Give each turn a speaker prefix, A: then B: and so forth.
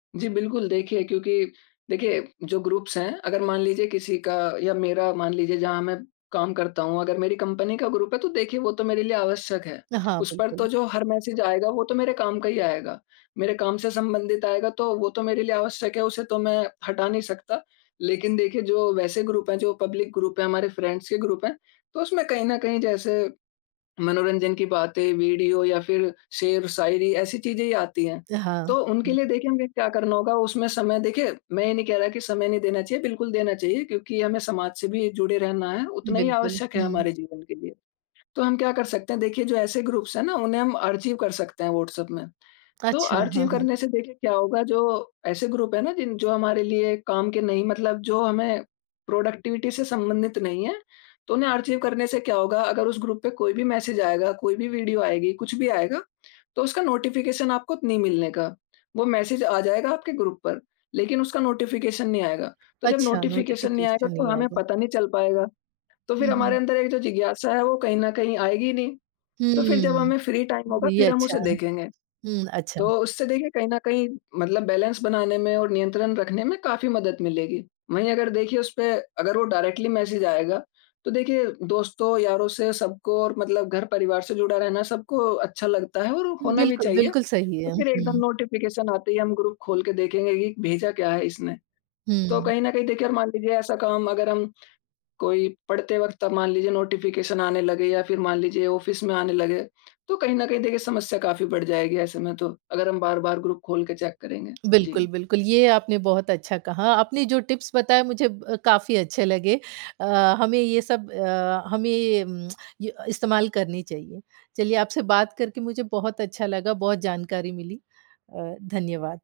A: जी बिल्कुल। देखिए, क्योंकि देखिए, जो ग्रुप्स हैं अगर मान लीजिए किसी का या मेरा मान लीजिए जहाँ मैं काम करता हूँ अगर मेरी कंपनी का ग्रुप है तो देखिए वो तो मेरे लिए आवश्यक है।
B: अ, हाँ,
A: उस पर तो
B: बिल्कुल।
A: जो हर मैसेज़ आएगा वो तो मेरे काम का ही आएगा, मेरे काम से संबंधित आएगा तो वो तो मेरे लिए आवश्यक है, उसे तो मैं हटा नहीं सकता। लेकिन देखिए जो वैसे ग्रुप हैं, जो पब्लिक ग्रुप हैं, हमारे फ्रेंड्स के ग्रुप हैं, तो उसमें कहीं न कहीं जैसे मनोरंजन की बातें वीडियो या फिर शेर-शायरी ऐसी चीज़ें ही आती हैं,
B: अ, हाँ।
A: तो उनके लिए देखिए हमें क्या करना होगा उसमें समय देखिए, मैं ये नहीं कह रहा कि समय नहीं देना चाहिए, बिल्कुल देना चाहिए क्योंकि हमें समाज से भी जुड़े रहना है, उतना ही
B: बिल्कुल।
A: आवश्यक है
B: हुँ।
A: हमारे जीवन के लिए। तो हम क्या कर सकते हैं देखिए जो ऐसे ग्रुप्स है ना उन्हें हम आर्चीव कर सकते हैं व्हाट्सएप में। तो
B: अच्छा। हाँ,
A: आर्चीव
B: हाँ।
A: करने से देखिए क्या होगा जो ऐसे ग्रुप है ना जिन जो हमारे लिए काम के नहीं मतलब जो हमें प्रोडक्टिविटी से संबंधित नहीं है तो उन्हें आर्चीव करने से क्या होगा अगर उस ग्रुप पे कोई भी मैसेज़ आएगा, कोई भी वीडियो आएगी, कुछ भी आएगा तो उसका नोटिफ़िकेशन आपको नहीं मिलने का। वो मैसेज़ आ जाएगा आपके ग्रुप पर लेकिन उसका नोटिफ़िकेशन नहीं आएगा। तो जब
B: अच्छा,
A: नोटिफ़िकेशन नहीं आएगा
B: नोटिफ़िकेशन
A: तो
B: नहीं
A: हमें
B: आएगा।
A: पता नहीं चल पाएगा। तो फिर
B: हुँ,
A: हमारे
B: हुँ।
A: अंदर एक जो जिज्ञासा है वो कहीं न कहीं आएगी ही नहीं। तो फिर जब
B: हुँ।
A: हमें फ्री टाइम होगा
B: ये
A: फिर हम
B: अच्छा
A: उसे देखेंगे।
B: हुँ। अच्छा।
A: तो उससे देखिए कहीं न कहीं मतलब बैलेंस बनाने में और नियंत्रण रखने में काफ़ी मदद मिलेगी। वहीं अगर देखिए उसपे अगर वो डायरेक्टली मैसेज़ आएगा तो देखिए दोस्तों, यारों से सबको और मतलब घर परिवार से जुड़ा रहना सबको अच्छा लगता है और होना भी
B: बिल्कुल।
A: चाहिए।
B: बिल्कुल सही है,
A: तो फिर एकदम
B: हुँ।
A: नोटिफ़िकेशन आते ही हम ग्रुप खोल के देखेंगे कि भेजा क्या है इसने? तो
B: हुँ।
A: कहीं न कहीं देखिए मान लीजिए ऐसा काम अगर हम कोई पढ़ते वक़्त अब मान लीजिए नोटिफ़िकेशन आने लगे या फिर मान लीजिए ऑफ़िस में आने लगे तो कहीं न कहीं देखिए समस्या काफ़ी बढ़ जाएगी ऐसे में तो, अगर हम बार-बार ग्रुप खोल के चेक करेंगे।
B: बिल्कुल,
A: जी।
B: बिल्कुल। ये आपने बहुत अच्छा कहा। आपने जो टिप्स बताए, मुझे काफ़ी अच्छे लगे। अ, हमें ये सब अ, हमें इस्तेमाल करनी चाहिए। चलिए आपसे बात करके मुझे बहुत अच्छा लगा, बहुत जानकारी मिली। अ, धन्यवाद।